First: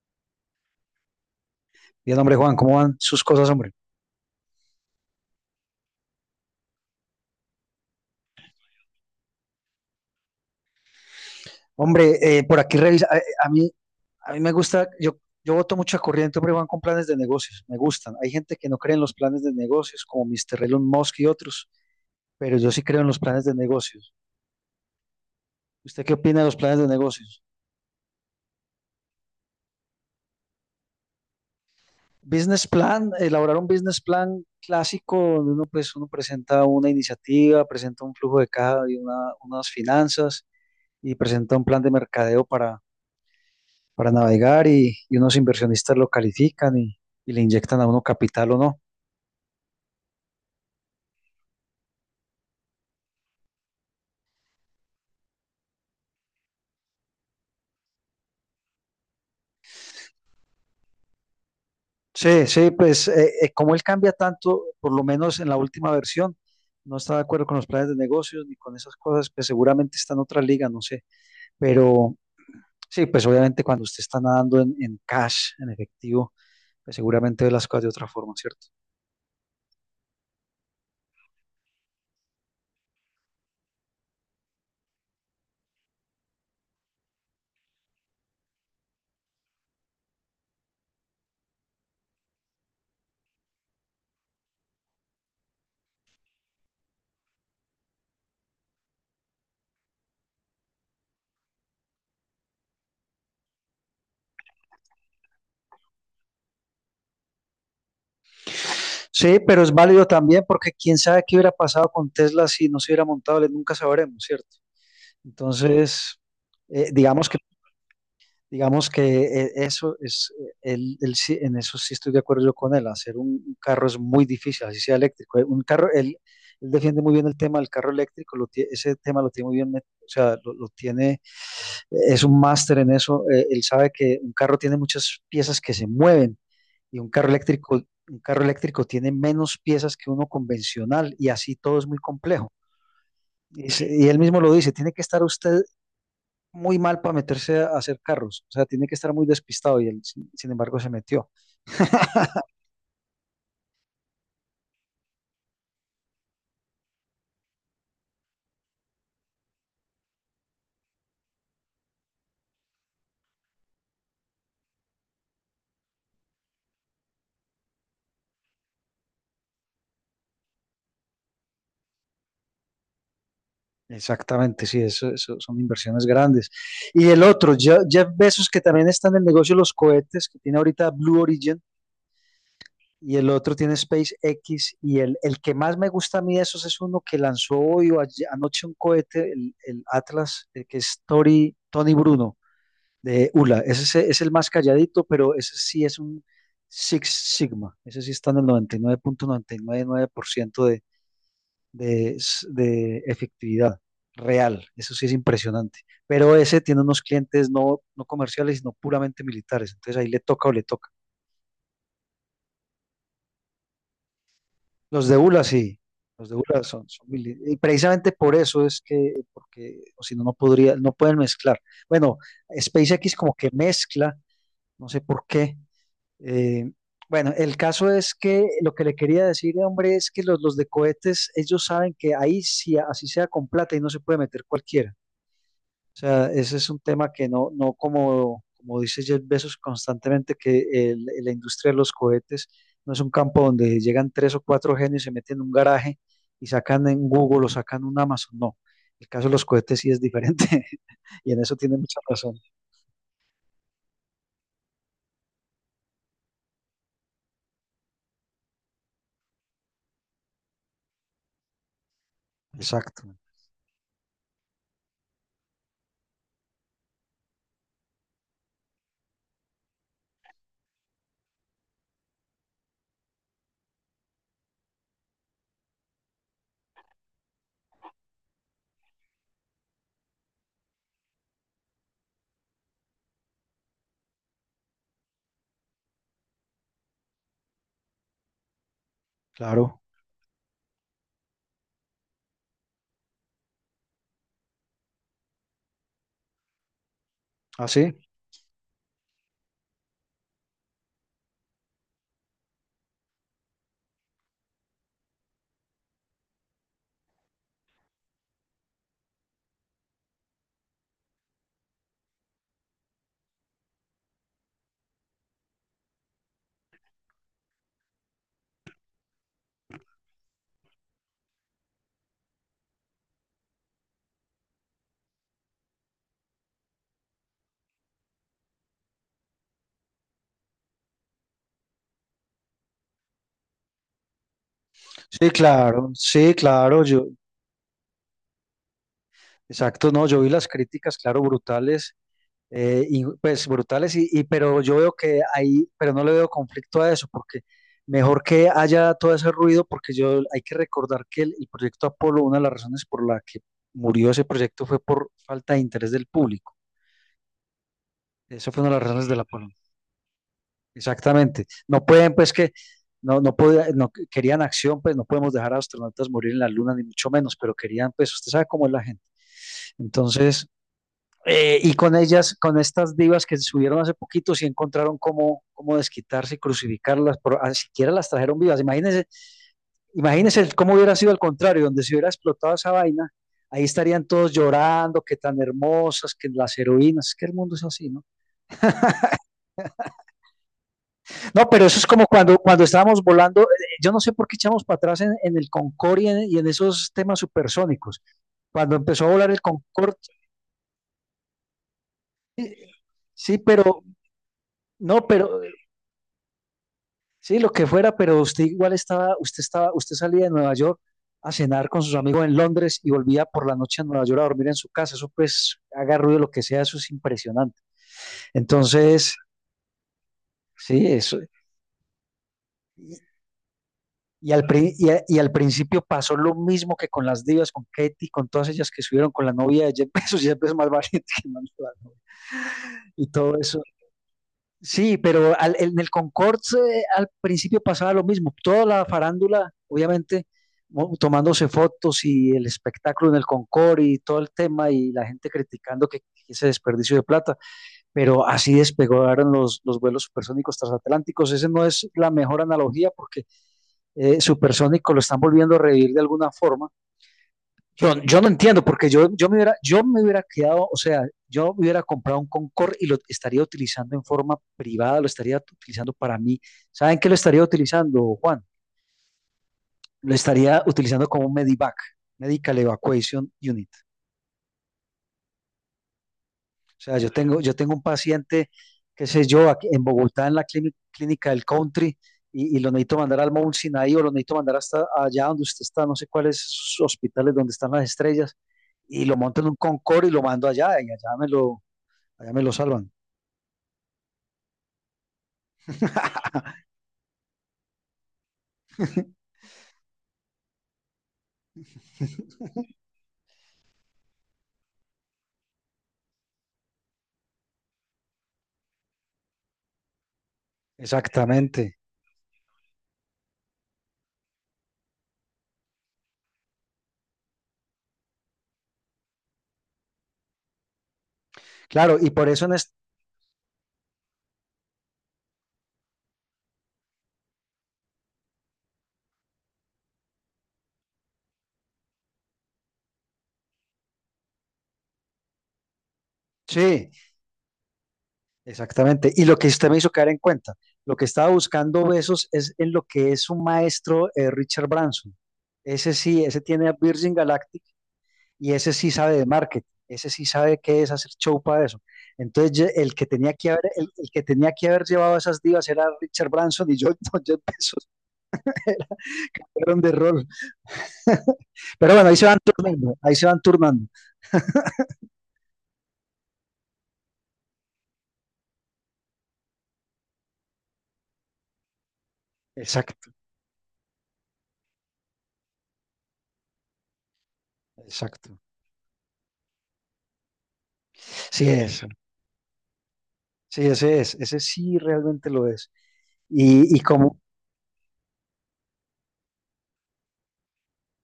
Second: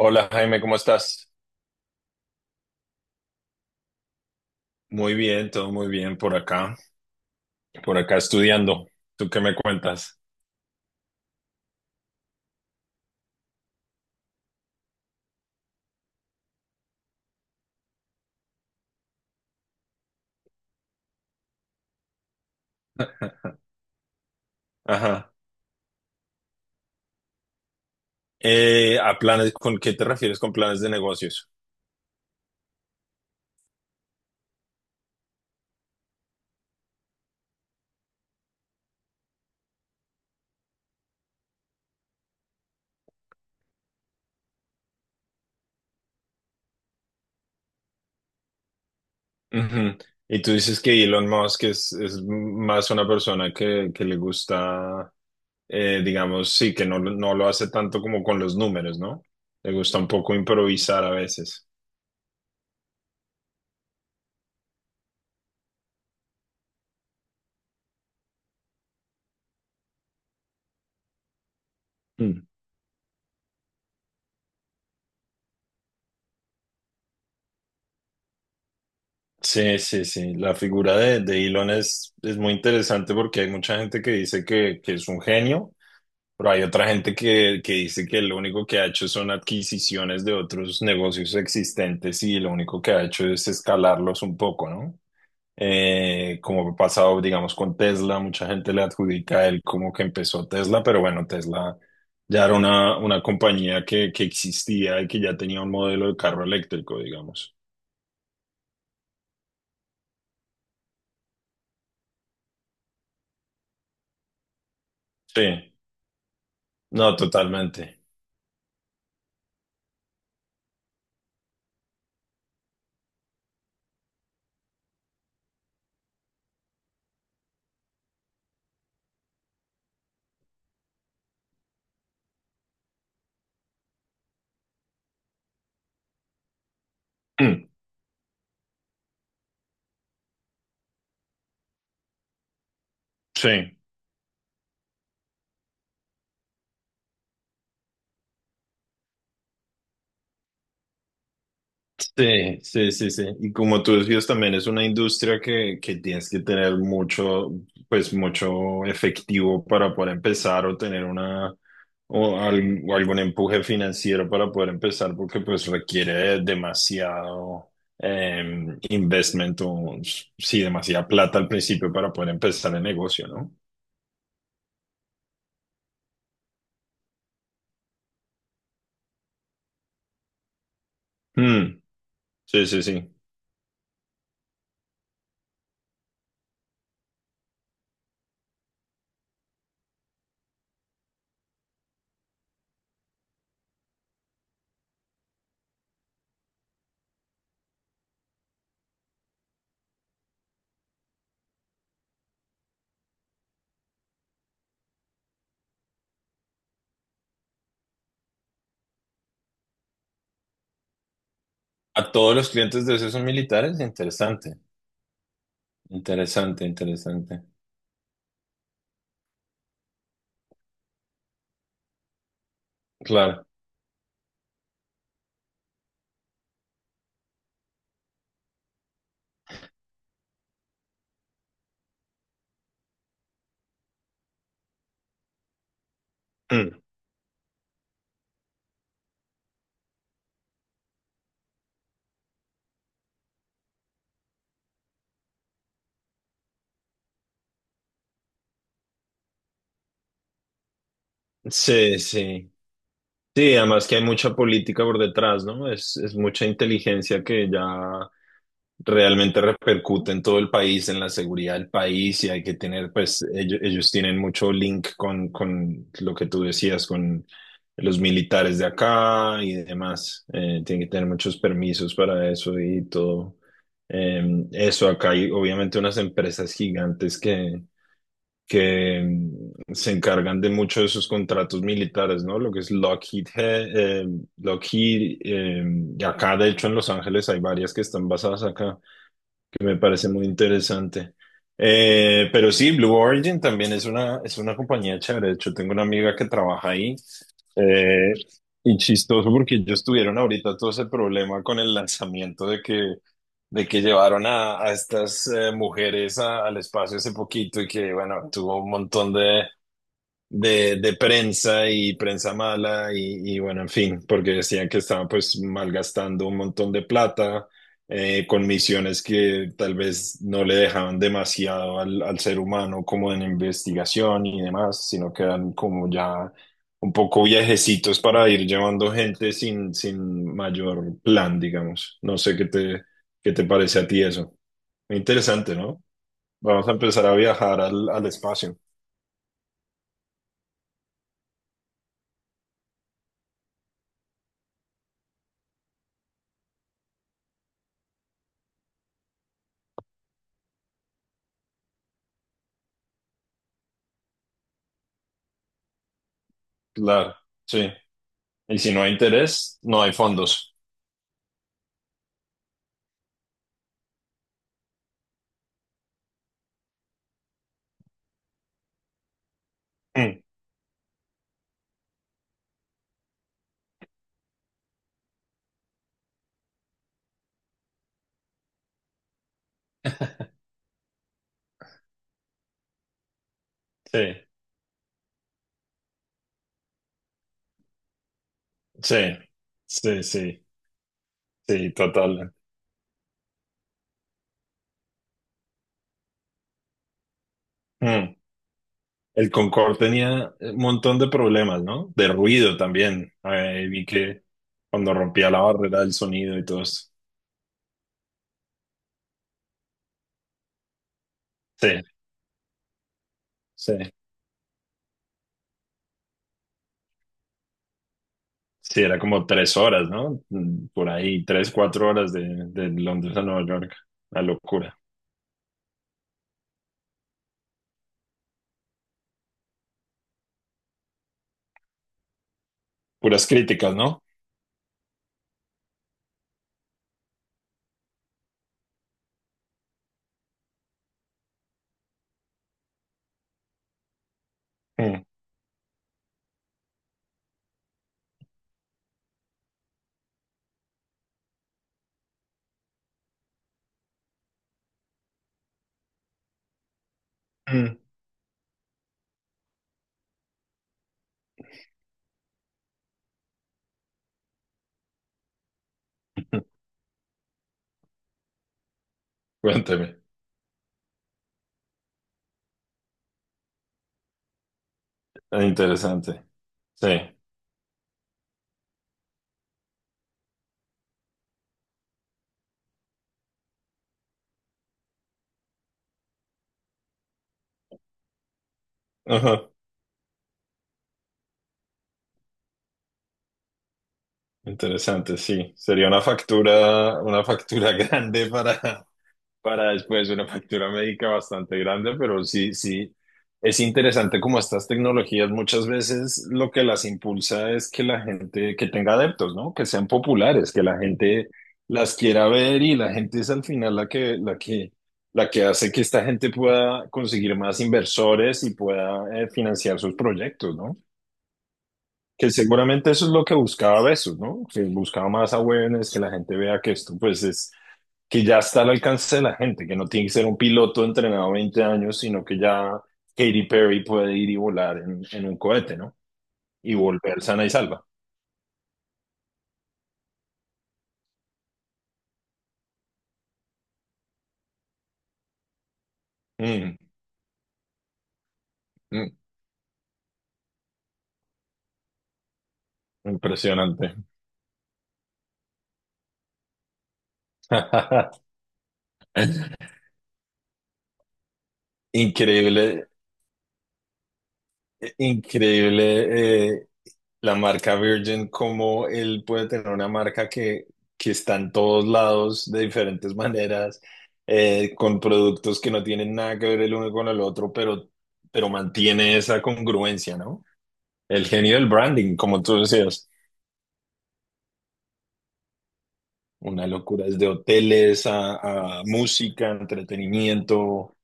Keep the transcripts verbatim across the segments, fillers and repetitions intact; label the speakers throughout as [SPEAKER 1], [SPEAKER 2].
[SPEAKER 1] Hola Jaime, ¿cómo estás?
[SPEAKER 2] Bien, hombre, Juan, ¿cómo van sus cosas, hombre?
[SPEAKER 1] Muy bien, todo muy bien por acá, por acá estudiando. ¿Tú qué me cuentas?
[SPEAKER 2] Hombre, eh, por aquí revisa, a, a mí, a mí me gusta, yo, yo voto mucha corriente, hombre, Juan, con planes de negocios, me gustan. Hay gente que no cree en los planes de negocios, como mister Elon Musk y otros, pero yo sí creo en los planes de negocios.
[SPEAKER 1] Ajá.
[SPEAKER 2] ¿Usted qué opina de los planes de negocios?
[SPEAKER 1] Eh, a planes, ¿con qué te refieres con planes de negocios?
[SPEAKER 2] Business plan, elaborar un business plan clásico, donde uno, pues, uno presenta una iniciativa, presenta un flujo de caja y una- unas finanzas y presenta un plan de mercadeo para, para navegar y, y unos inversionistas lo califican y, y le inyectan a uno capital o no.
[SPEAKER 1] Ujú. Y tú dices que Elon Musk es, es más una persona que, que le gusta, eh, digamos, sí, que no, lo- no lo hace tanto como con los números, ¿no? Le gusta un poco improvisar a veces.
[SPEAKER 2] Sí, sí, pues eh, eh, como él cambia tanto, por lo menos en la última versión, no está de acuerdo con los planes de negocios ni con esas cosas, pues seguramente está en otra liga, no sé. Pero
[SPEAKER 1] Mm.
[SPEAKER 2] sí, pues obviamente cuando usted está nadando en, en cash, en efectivo, pues seguramente ve las cosas de otra forma, ¿cierto?
[SPEAKER 1] Sí, sí, sí. La figura de, de Elon es, es muy interesante porque hay mucha gente que dice que, que es un genio. Pero hay otra gente que, que dice que lo único que ha hecho son adquisiciones de otros negocios existentes, y lo único que ha hecho es escalarlos un poco, ¿no? Eh, como ha pasado, digamos, con Tesla, mucha gente le adjudica a él como que empezó Tesla, pero bueno, Tesla ya era una, una compañía que, que existía y que ya tenía un modelo de carro eléctrico, digamos.
[SPEAKER 2] Sí, pero es válido también porque quién sabe qué hubiera pasado con Tesla si no se hubiera montado, le nunca sabremos, ¿cierto?
[SPEAKER 1] Sí,
[SPEAKER 2] Entonces, eh,
[SPEAKER 1] no,
[SPEAKER 2] digamos que
[SPEAKER 1] totalmente.
[SPEAKER 2] Digamos que eh, eso es, eh, él- él sí- en eso sí estoy de acuerdo yo con él, hacer un, un carro es muy difícil, así sea eléctrico. Eh, Un carro, él, él defiende muy bien el tema del carro eléctrico, lo tie- ese tema lo tiene muy bien, met- o sea, lo, lo tiene, eh, es un máster en eso, eh, él sabe que un carro tiene muchas piezas que se mueven y un carro eléctrico, un carro eléctrico tiene menos piezas que uno convencional y así todo es muy complejo. Y,
[SPEAKER 1] Sí,
[SPEAKER 2] se- y él mismo lo dice, tiene que estar usted muy mal para meterse a hacer carros, o sea, tiene que estar muy despistado y él, sin, sin embargo, se metió.
[SPEAKER 1] sí, sí, sí, sí. Y como tú decías, también es una industria que, que tienes que tener mucho, pues mucho efectivo para poder empezar o tener una o, al- o algún empuje financiero para poder empezar, porque pues requiere demasiado em, investment o sí, demasiada plata al principio para poder empezar el negocio, ¿no?
[SPEAKER 2] Exactamente, sí, eso, eso son inversiones grandes. Y el otro, Je- Jeff Bezos, que también está en el negocio de los cohetes, que tiene ahorita Blue Origin,
[SPEAKER 1] Mm, sí, sí, sí.
[SPEAKER 2] y el otro tiene SpaceX, y el, el que más me gusta a mí de esos es uno que lanzó hoy o ayer- anoche un cohete, el, el Atlas, el que es Tori- Tony Bruno de ULA. Ese es, es el más calladito, pero ese sí es un Six Sigma. Ese sí está en el noventa noventa y y nueve nueve punto noventa y nueve por ciento de, de, s- de efectividad real. Eso sí es impresionante. Pero ese tiene unos clientes no, no comerciales, sino puramente militares. Entonces ahí le toca o le toca.
[SPEAKER 1] A todos los clientes de esos son militares, interesante,
[SPEAKER 2] Los de U L A sí. Los de U L A
[SPEAKER 1] interesante,
[SPEAKER 2] son, son mili-.
[SPEAKER 1] interesante.
[SPEAKER 2] Y precisamente por eso es que, porque, o si no, no podría, no pueden mezclar. Bueno, SpaceX como
[SPEAKER 1] Claro.
[SPEAKER 2] que mezcla, no sé por qué. Eh, bueno, el caso es que lo que le quería decir, hombre, es que los, los de cohetes, ellos saben que ahí sí, así sea con plata y no se puede meter cualquiera. O sea, ese es
[SPEAKER 1] Mm.
[SPEAKER 2] un tema que no, no como, como dice Jeff Bezos constantemente, que el- la industria de los cohetes no es un campo donde llegan tres o cuatro genios, se meten en un garaje y sacan en Google o sacan un Amazon. No, el caso de los cohetes sí es diferente y en eso tiene
[SPEAKER 1] Sí,
[SPEAKER 2] mucha razón.
[SPEAKER 1] sí. Sí, además que hay mucha política por detrás, ¿no? Es, es mucha inteligencia que ya realmente repercute en todo el país, en la seguridad del país, y hay que tener,
[SPEAKER 2] Exacto,
[SPEAKER 1] pues, ellos, ellos tienen mucho link con, con lo que tú decías, con los militares de acá y demás. Eh, tienen que tener muchos permisos para eso y todo. Eh, eso, acá hay obviamente unas empresas gigantes que que mm, se encargan de muchos de esos contratos militares, ¿no? Lo que es Lockheed, eh, Lockheed, eh, y acá de hecho en Los Ángeles hay varias que están basadas acá. Me
[SPEAKER 2] claro.
[SPEAKER 1] parece muy interesante. Eh, pero sí, Blue Origin también es una, es una compañía chévere. De hecho, tengo una amiga que trabaja ahí.
[SPEAKER 2] ¿Ah, sí?
[SPEAKER 1] Eh, y chistoso porque ellos tuvieron ahorita todo ese problema con el lanzamiento de que, de que llevaron a, a estas eh, mujeres a- al espacio hace poquito y que, bueno, tuvo un montón de, de, de prensa y prensa mala y, y bueno, en fin, porque decían que estaban pues malgastando un montón de plata eh, con misiones que tal vez no le dejaban demasiado al, al ser humano como en investigación y demás, sino que eran como ya un poco viajecitos para ir llevando gente sin, sin mayor plan, digamos. No sé qué te, qué te parece a ti eso.
[SPEAKER 2] Sí,
[SPEAKER 1] Interesante, ¿no?
[SPEAKER 2] claro, sí,
[SPEAKER 1] Vamos a
[SPEAKER 2] claro.
[SPEAKER 1] empezar
[SPEAKER 2] Yo,
[SPEAKER 1] a viajar al, al espacio.
[SPEAKER 2] Exacto, no, yo vi las críticas, claro, brutales, eh, y, pues brutales, y, y- pero yo veo que ahí, pero no le veo conflicto a eso, porque mejor que haya todo ese ruido, porque yo hay que recordar que el, el proyecto Apolo, una de las razones por la que murió ese proyecto fue por falta de interés del público.
[SPEAKER 1] Claro, sí.
[SPEAKER 2] Esa
[SPEAKER 1] Y
[SPEAKER 2] fue una
[SPEAKER 1] si
[SPEAKER 2] de
[SPEAKER 1] no
[SPEAKER 2] las
[SPEAKER 1] hay
[SPEAKER 2] razones del Apolo.
[SPEAKER 1] interés, no hay fondos.
[SPEAKER 2] Exactamente. No pueden, pues que, no, no podía- no que- querían acción, pues no podemos dejar a astronautas morir en la luna, ni mucho menos, pero querían, pues, usted sabe cómo es la gente.
[SPEAKER 1] Mm,
[SPEAKER 2] Entonces… Eh, y con ellas, con estas divas que se subieron hace poquito, sí encontraron cómo, cómo desquitarse y crucificarlas, pero ni siquiera las trajeron vivas. Imagínense, imagínense cómo hubiera sido al contrario, donde se hubiera explotado esa vaina, ahí
[SPEAKER 1] sí,
[SPEAKER 2] estarían todos llorando, que tan hermosas, que las heroínas, que el mundo es así, ¿no?
[SPEAKER 1] sí, sí, sí,
[SPEAKER 2] No, pero
[SPEAKER 1] sí,
[SPEAKER 2] eso es como
[SPEAKER 1] total.
[SPEAKER 2] cuando, cuando estábamos volando, eh, yo no sé por qué echamos para atrás en, en el Concorde y en, y en, esos temas supersónicos.
[SPEAKER 1] Mm.
[SPEAKER 2] Cuando empezó a volar
[SPEAKER 1] El
[SPEAKER 2] el
[SPEAKER 1] Concorde
[SPEAKER 2] Concorde,
[SPEAKER 1] tenía un montón de problemas, ¿no? De
[SPEAKER 2] sí,
[SPEAKER 1] ruido también.
[SPEAKER 2] sí,
[SPEAKER 1] Eh,
[SPEAKER 2] pero,
[SPEAKER 1] vi que cuando
[SPEAKER 2] no,
[SPEAKER 1] rompía la
[SPEAKER 2] pero
[SPEAKER 1] barrera del sonido y todo esto.
[SPEAKER 2] sí, lo que fuera, pero usted igual estaba, usted estaba, usted salía de Nueva York a cenar
[SPEAKER 1] Sí,
[SPEAKER 2] con sus amigos en Londres y volvía por la
[SPEAKER 1] sí.
[SPEAKER 2] noche a Nueva York a dormir en su casa. Eso pues haga ruido lo que sea, eso es impresionante.
[SPEAKER 1] Sí, era
[SPEAKER 2] Entonces,
[SPEAKER 1] como tres horas, ¿no? Mm,
[SPEAKER 2] sí,
[SPEAKER 1] por
[SPEAKER 2] eso.
[SPEAKER 1] ahí, tres, cuatro horas de, de
[SPEAKER 2] Y,
[SPEAKER 1] Londres a Nueva York. La
[SPEAKER 2] y al, pri-
[SPEAKER 1] locura.
[SPEAKER 2] y a- y al principio pasó lo mismo que con las divas, con Katy, con todas ellas que subieron con la novia de Jeff Bezos, Jeff Bezos más valiente que Manuel Barro, y
[SPEAKER 1] Puras
[SPEAKER 2] todo eso.
[SPEAKER 1] críticas, ¿no?
[SPEAKER 2] Sí, pero al- en el Concord eh, al principio pasaba lo mismo. Toda la farándula, obviamente, mo- tomándose fotos y el espectáculo en el Concord y todo el tema y
[SPEAKER 1] Mm.
[SPEAKER 2] la gente criticando que, que ese desperdicio de plata. Pero así despegaron los, los vuelos supersónicos transatlánticos. Ese no es la mejor analogía porque eh, supersónico lo están volviendo a revivir de alguna forma.
[SPEAKER 1] Mm.
[SPEAKER 2] Yo, yo no entiendo, porque yo, yo, me hubiera, yo me hubiera quedado, o sea, yo hubiera comprado un Concord y lo estaría utilizando en forma privada, lo estaría utilizando para mí. ¿Saben qué lo estaría utilizando, Juan?
[SPEAKER 1] Cuénteme.
[SPEAKER 2] Lo estaría utilizando como un Medivac, Medical Evacuation Unit.
[SPEAKER 1] Interesante.
[SPEAKER 2] O
[SPEAKER 1] Sí.
[SPEAKER 2] sea, yo tengo, yo tengo un paciente, qué sé yo, aquí en Bogotá, en la clínica, Clínica del Country, y, y, lo necesito mandar al Mount Sinai o lo necesito mandar hasta allá donde usted está, no sé cuáles hospitales donde están las estrellas, y lo monto en
[SPEAKER 1] Ajá.
[SPEAKER 2] un Concord y lo mando allá, y allá me lo allá me lo salvan.
[SPEAKER 1] Interesante, sí. Sería una factura, una factura grande para, para después, una factura médica bastante grande, pero sí, sí. Es interesante como estas tecnologías muchas veces lo que las impulsa es que la gente, que tenga adeptos, ¿no? Que sean populares, que la gente
[SPEAKER 2] Exactamente.
[SPEAKER 1] las quiera ver y la gente es al final la que, la que, la que hace que esta gente pueda conseguir más inversores y pueda eh, financiar sus proyectos, ¿no?
[SPEAKER 2] Claro, y por
[SPEAKER 1] Que
[SPEAKER 2] eso en este…
[SPEAKER 1] seguramente eso es lo que buscaba Bezos, ¿no? Que buscaba más awareness, que la gente vea que esto, pues, es que ya está al alcance de la gente, que no tiene que ser un piloto entrenado veinte años, sino que ya Katy Perry puede ir y volar en, en un cohete, ¿no? Y
[SPEAKER 2] Sí,
[SPEAKER 1] volver sana y salva.
[SPEAKER 2] exactamente. Y lo que usted me hizo caer en cuenta, lo que estaba buscando Besos es en lo que es un maestro, eh, Richard Branson. Ese sí, ese tiene a
[SPEAKER 1] Mm,
[SPEAKER 2] Virgin Galactic y ese sí
[SPEAKER 1] mm,
[SPEAKER 2] sabe de marketing, ese sí sabe qué es hacer show para eso. Entonces ye- el que tenía que haber, el,
[SPEAKER 1] impresionante.
[SPEAKER 2] el que tenía que haber llevado a esas divas era Richard Branson y yo, no, yo Bezos, fueron de rol. Pero bueno, ahí se van
[SPEAKER 1] Increíble,
[SPEAKER 2] turnando, ahí se van turnando.
[SPEAKER 1] increíble eh, La marca Virgin, cómo él puede tener una marca que, que está en todos lados de
[SPEAKER 2] Exacto.
[SPEAKER 1] diferentes maneras, eh, con productos que no tienen nada que ver el uno con el otro, pero,
[SPEAKER 2] Exacto.
[SPEAKER 1] pero mantiene esa congruencia, ¿no? El
[SPEAKER 2] Sí
[SPEAKER 1] genio del
[SPEAKER 2] es,
[SPEAKER 1] branding, como tú decías,
[SPEAKER 2] sí, ese es, ese sí realmente lo es.
[SPEAKER 1] una
[SPEAKER 2] Y, y
[SPEAKER 1] locura,
[SPEAKER 2] como,
[SPEAKER 1] desde hoteles a, a música, entretenimiento,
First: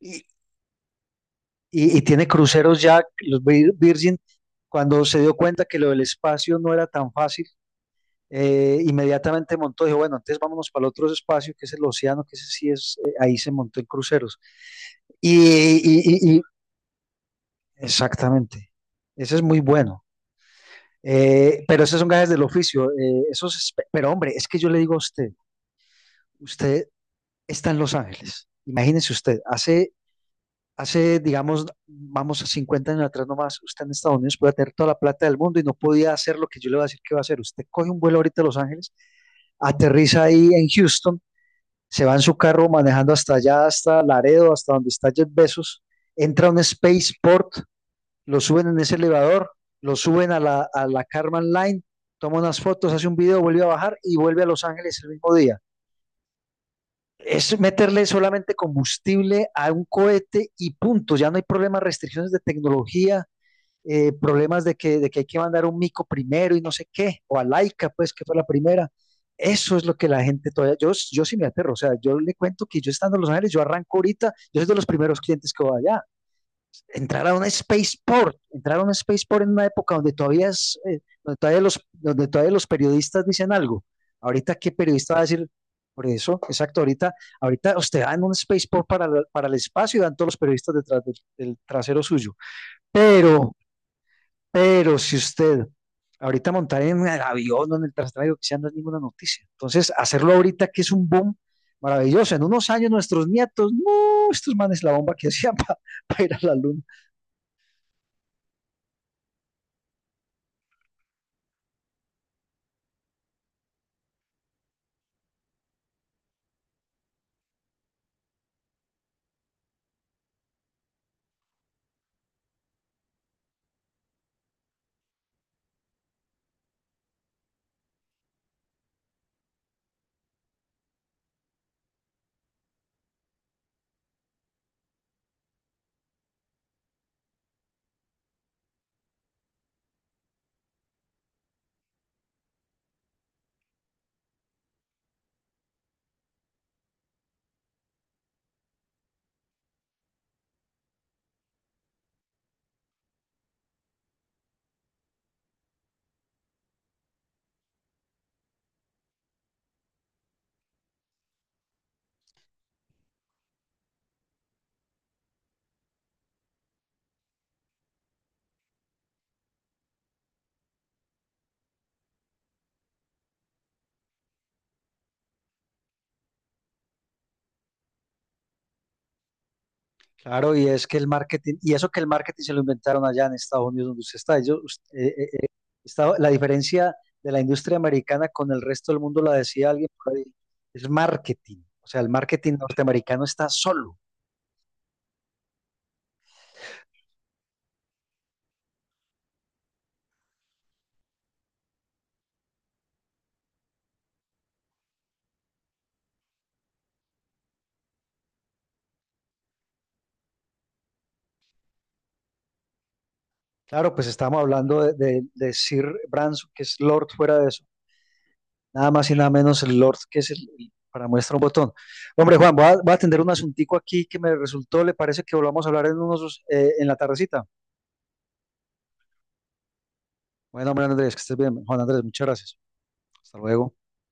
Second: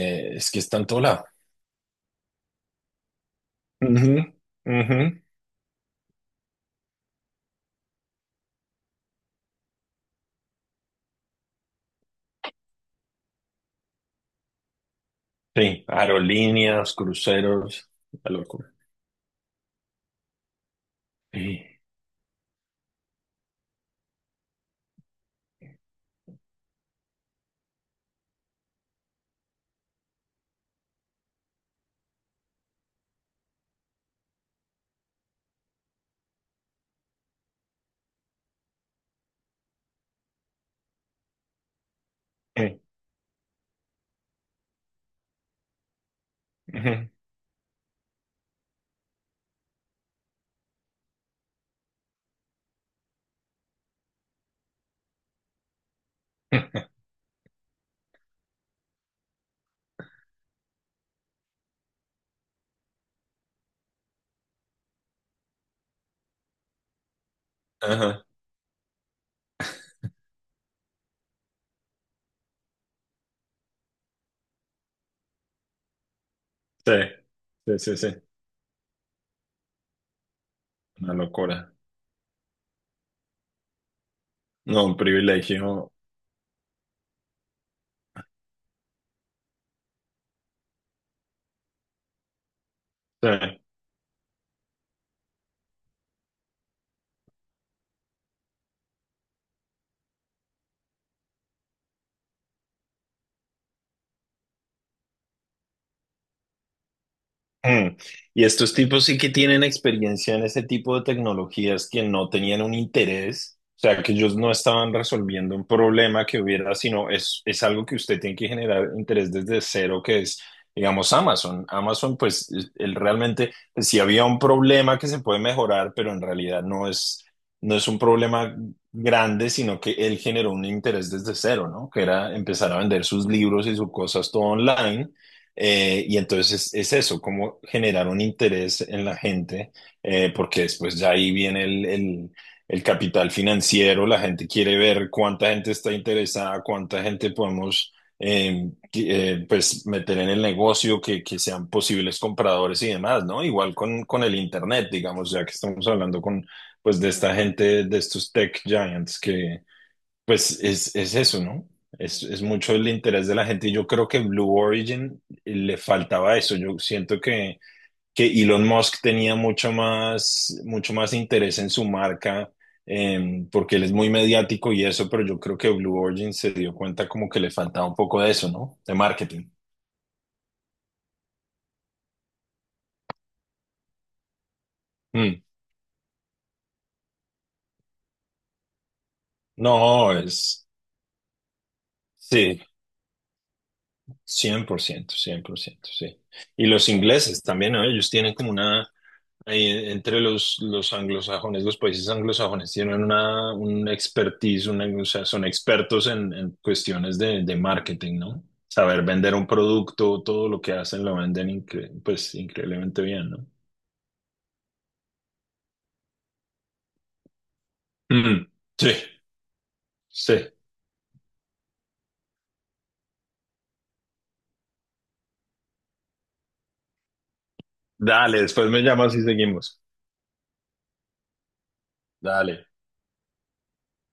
[SPEAKER 2] y,
[SPEAKER 1] es que está en todo lado.
[SPEAKER 2] y- y tiene cruceros ya, los Vir-
[SPEAKER 1] Ujú,
[SPEAKER 2] Virgin,
[SPEAKER 1] ujú.
[SPEAKER 2] cuando se dio cuenta que lo del espacio no era tan fácil, eh, inmediatamente montó, dijo, bueno, entonces vámonos para el otro espacio, que es el océano, que ese sí es, eh, ahí se montó en cruceros. Y,
[SPEAKER 1] Sí,
[SPEAKER 2] y- y- y-
[SPEAKER 1] aerolíneas, cruceros, la
[SPEAKER 2] Exactamente,
[SPEAKER 1] locura.
[SPEAKER 2] ese es muy bueno. Eh,
[SPEAKER 1] Sí.
[SPEAKER 2] pero esos son gajes del oficio, eh, esos, espe- pero hombre, es que yo le digo a usted, usted está en Los Ángeles, imagínese usted. Hace Hace, digamos, vamos a cincuenta años atrás nomás, usted en Estados Unidos podía tener toda la plata del mundo y no podía hacer lo que yo le voy a decir que va a hacer. Usted coge un vuelo ahorita a Los Ángeles, aterriza ahí en Houston, se va en su carro
[SPEAKER 1] Sí,
[SPEAKER 2] manejando hasta allá, hasta Laredo, hasta donde está Jeff Bezos, entra a un
[SPEAKER 1] ujú.
[SPEAKER 2] spaceport, lo suben en ese elevador, lo suben a la, a la Karman Line, toma unas fotos, hace un video, vuelve a bajar y vuelve a Los Ángeles el mismo día, es meterle solamente combustible a un cohete y punto. Ya no hay problemas, restricciones de tecnología, eh, problemas de que, de que hay que mandar un mico primero y no sé qué, o a Laika, pues, que
[SPEAKER 1] Ajá.
[SPEAKER 2] fue la primera. Eso es lo que la gente todavía, yo, yo sí me aterro, o sea, yo le cuento que yo estando en Los Ángeles, yo arranco ahorita, yo soy de los primeros clientes que voy allá,
[SPEAKER 1] Sí,
[SPEAKER 2] entrar a un
[SPEAKER 1] sí, sí, sí,
[SPEAKER 2] spaceport, entrar a un spaceport en una época donde todavía es, eh,
[SPEAKER 1] una
[SPEAKER 2] donde todavía
[SPEAKER 1] locura.
[SPEAKER 2] los, donde todavía los periodistas dicen algo. Ahorita, ¿qué
[SPEAKER 1] No, un
[SPEAKER 2] periodista va a decir?
[SPEAKER 1] privilegio.
[SPEAKER 2] Por eso, exacto, ahorita, ahorita usted va en un spaceport para, la- para el espacio y van todos los periodistas detrás del, del trasero suyo.
[SPEAKER 1] Sí.
[SPEAKER 2] Pero, pero si usted ahorita montar en el avión o en el traslado que sea, no es ninguna noticia. Entonces, hacerlo ahorita que es un boom maravilloso. En unos años nuestros nietos, no, estos manes la bomba que hacían para ir a la luna.
[SPEAKER 1] Mm. Y estos tipos sí que tienen experiencia en ese tipo de tecnologías que no tenían un interés, o sea, que ellos no estaban resolviendo un problema que hubiera, sino es, es algo que usted tiene que generar interés desde cero, que es, digamos, Amazon. Amazon, pues, él realmente, si había un problema que se puede mejorar, pero en realidad no es, no es un problema grande, sino que él generó un interés desde cero, ¿no? Que era empezar a vender sus libros y sus cosas todo online, eh, y entonces es eso, cómo generar un interés en la gente, eh, porque después ya ahí viene el, el, el capital financiero, la gente quiere ver cuánta gente está interesada, cuánta gente podemos eh, que- eh, pues meter en el negocio, que, que sean posibles compradores y demás, ¿no? Igual con, con el internet, digamos, ya que estamos hablando con, pues, de esta gente, de estos tech giants que pues es, es eso, ¿no? Es, es mucho el interés de la gente y yo creo que Blue Origin le faltaba eso. Yo siento que, que Elon Musk tenía mucho más, mucho más interés en su marca eh, porque él es muy mediático y eso, pero yo creo que Blue Origin se dio cuenta como que le faltaba un poco de eso, ¿no? De marketing.
[SPEAKER 2] Claro, y es que el marketing, y eso que el marketing se lo inventaron allá en Estados Unidos donde usted está. Ellos, us- eh, eh,
[SPEAKER 1] Mm.
[SPEAKER 2] eh, está- la diferencia de la industria americana con el resto del mundo la decía alguien
[SPEAKER 1] No,
[SPEAKER 2] por ahí,
[SPEAKER 1] es,
[SPEAKER 2] es marketing. O sea, el marketing
[SPEAKER 1] sí, cien,
[SPEAKER 2] norteamericano está solo.
[SPEAKER 1] cien por ciento, cien por ciento, sí. Y los ingleses también, ¿no? Ellos tienen como una Ahí en- entre los, los anglosajones, los países anglosajones tienen una, un expertise, una, o sea, son expertos en, en cuestiones de, de marketing, ¿no? Saber vender un producto, todo lo que hacen lo venden incre- pues increíblemente bien, ¿no?
[SPEAKER 2] Claro, pues estamos hablando de, de- de Sir Branson, que es Lord fuera de eso.
[SPEAKER 1] Mm,
[SPEAKER 2] Nada
[SPEAKER 1] sí,
[SPEAKER 2] más y nada menos el Lord, que es el,
[SPEAKER 1] sí.
[SPEAKER 2] el- para muestra un botón. Hombre, Juan, voy a, voy a atender un asuntico aquí que me resultó, le parece que volvamos a hablar en unos, eh, en la tardecita.
[SPEAKER 1] Dale, después me llamas y seguimos.
[SPEAKER 2] Bueno, hombre, Andrés, que estés bien. Juan Andrés, muchas
[SPEAKER 1] Dale.
[SPEAKER 2] gracias. Hasta luego.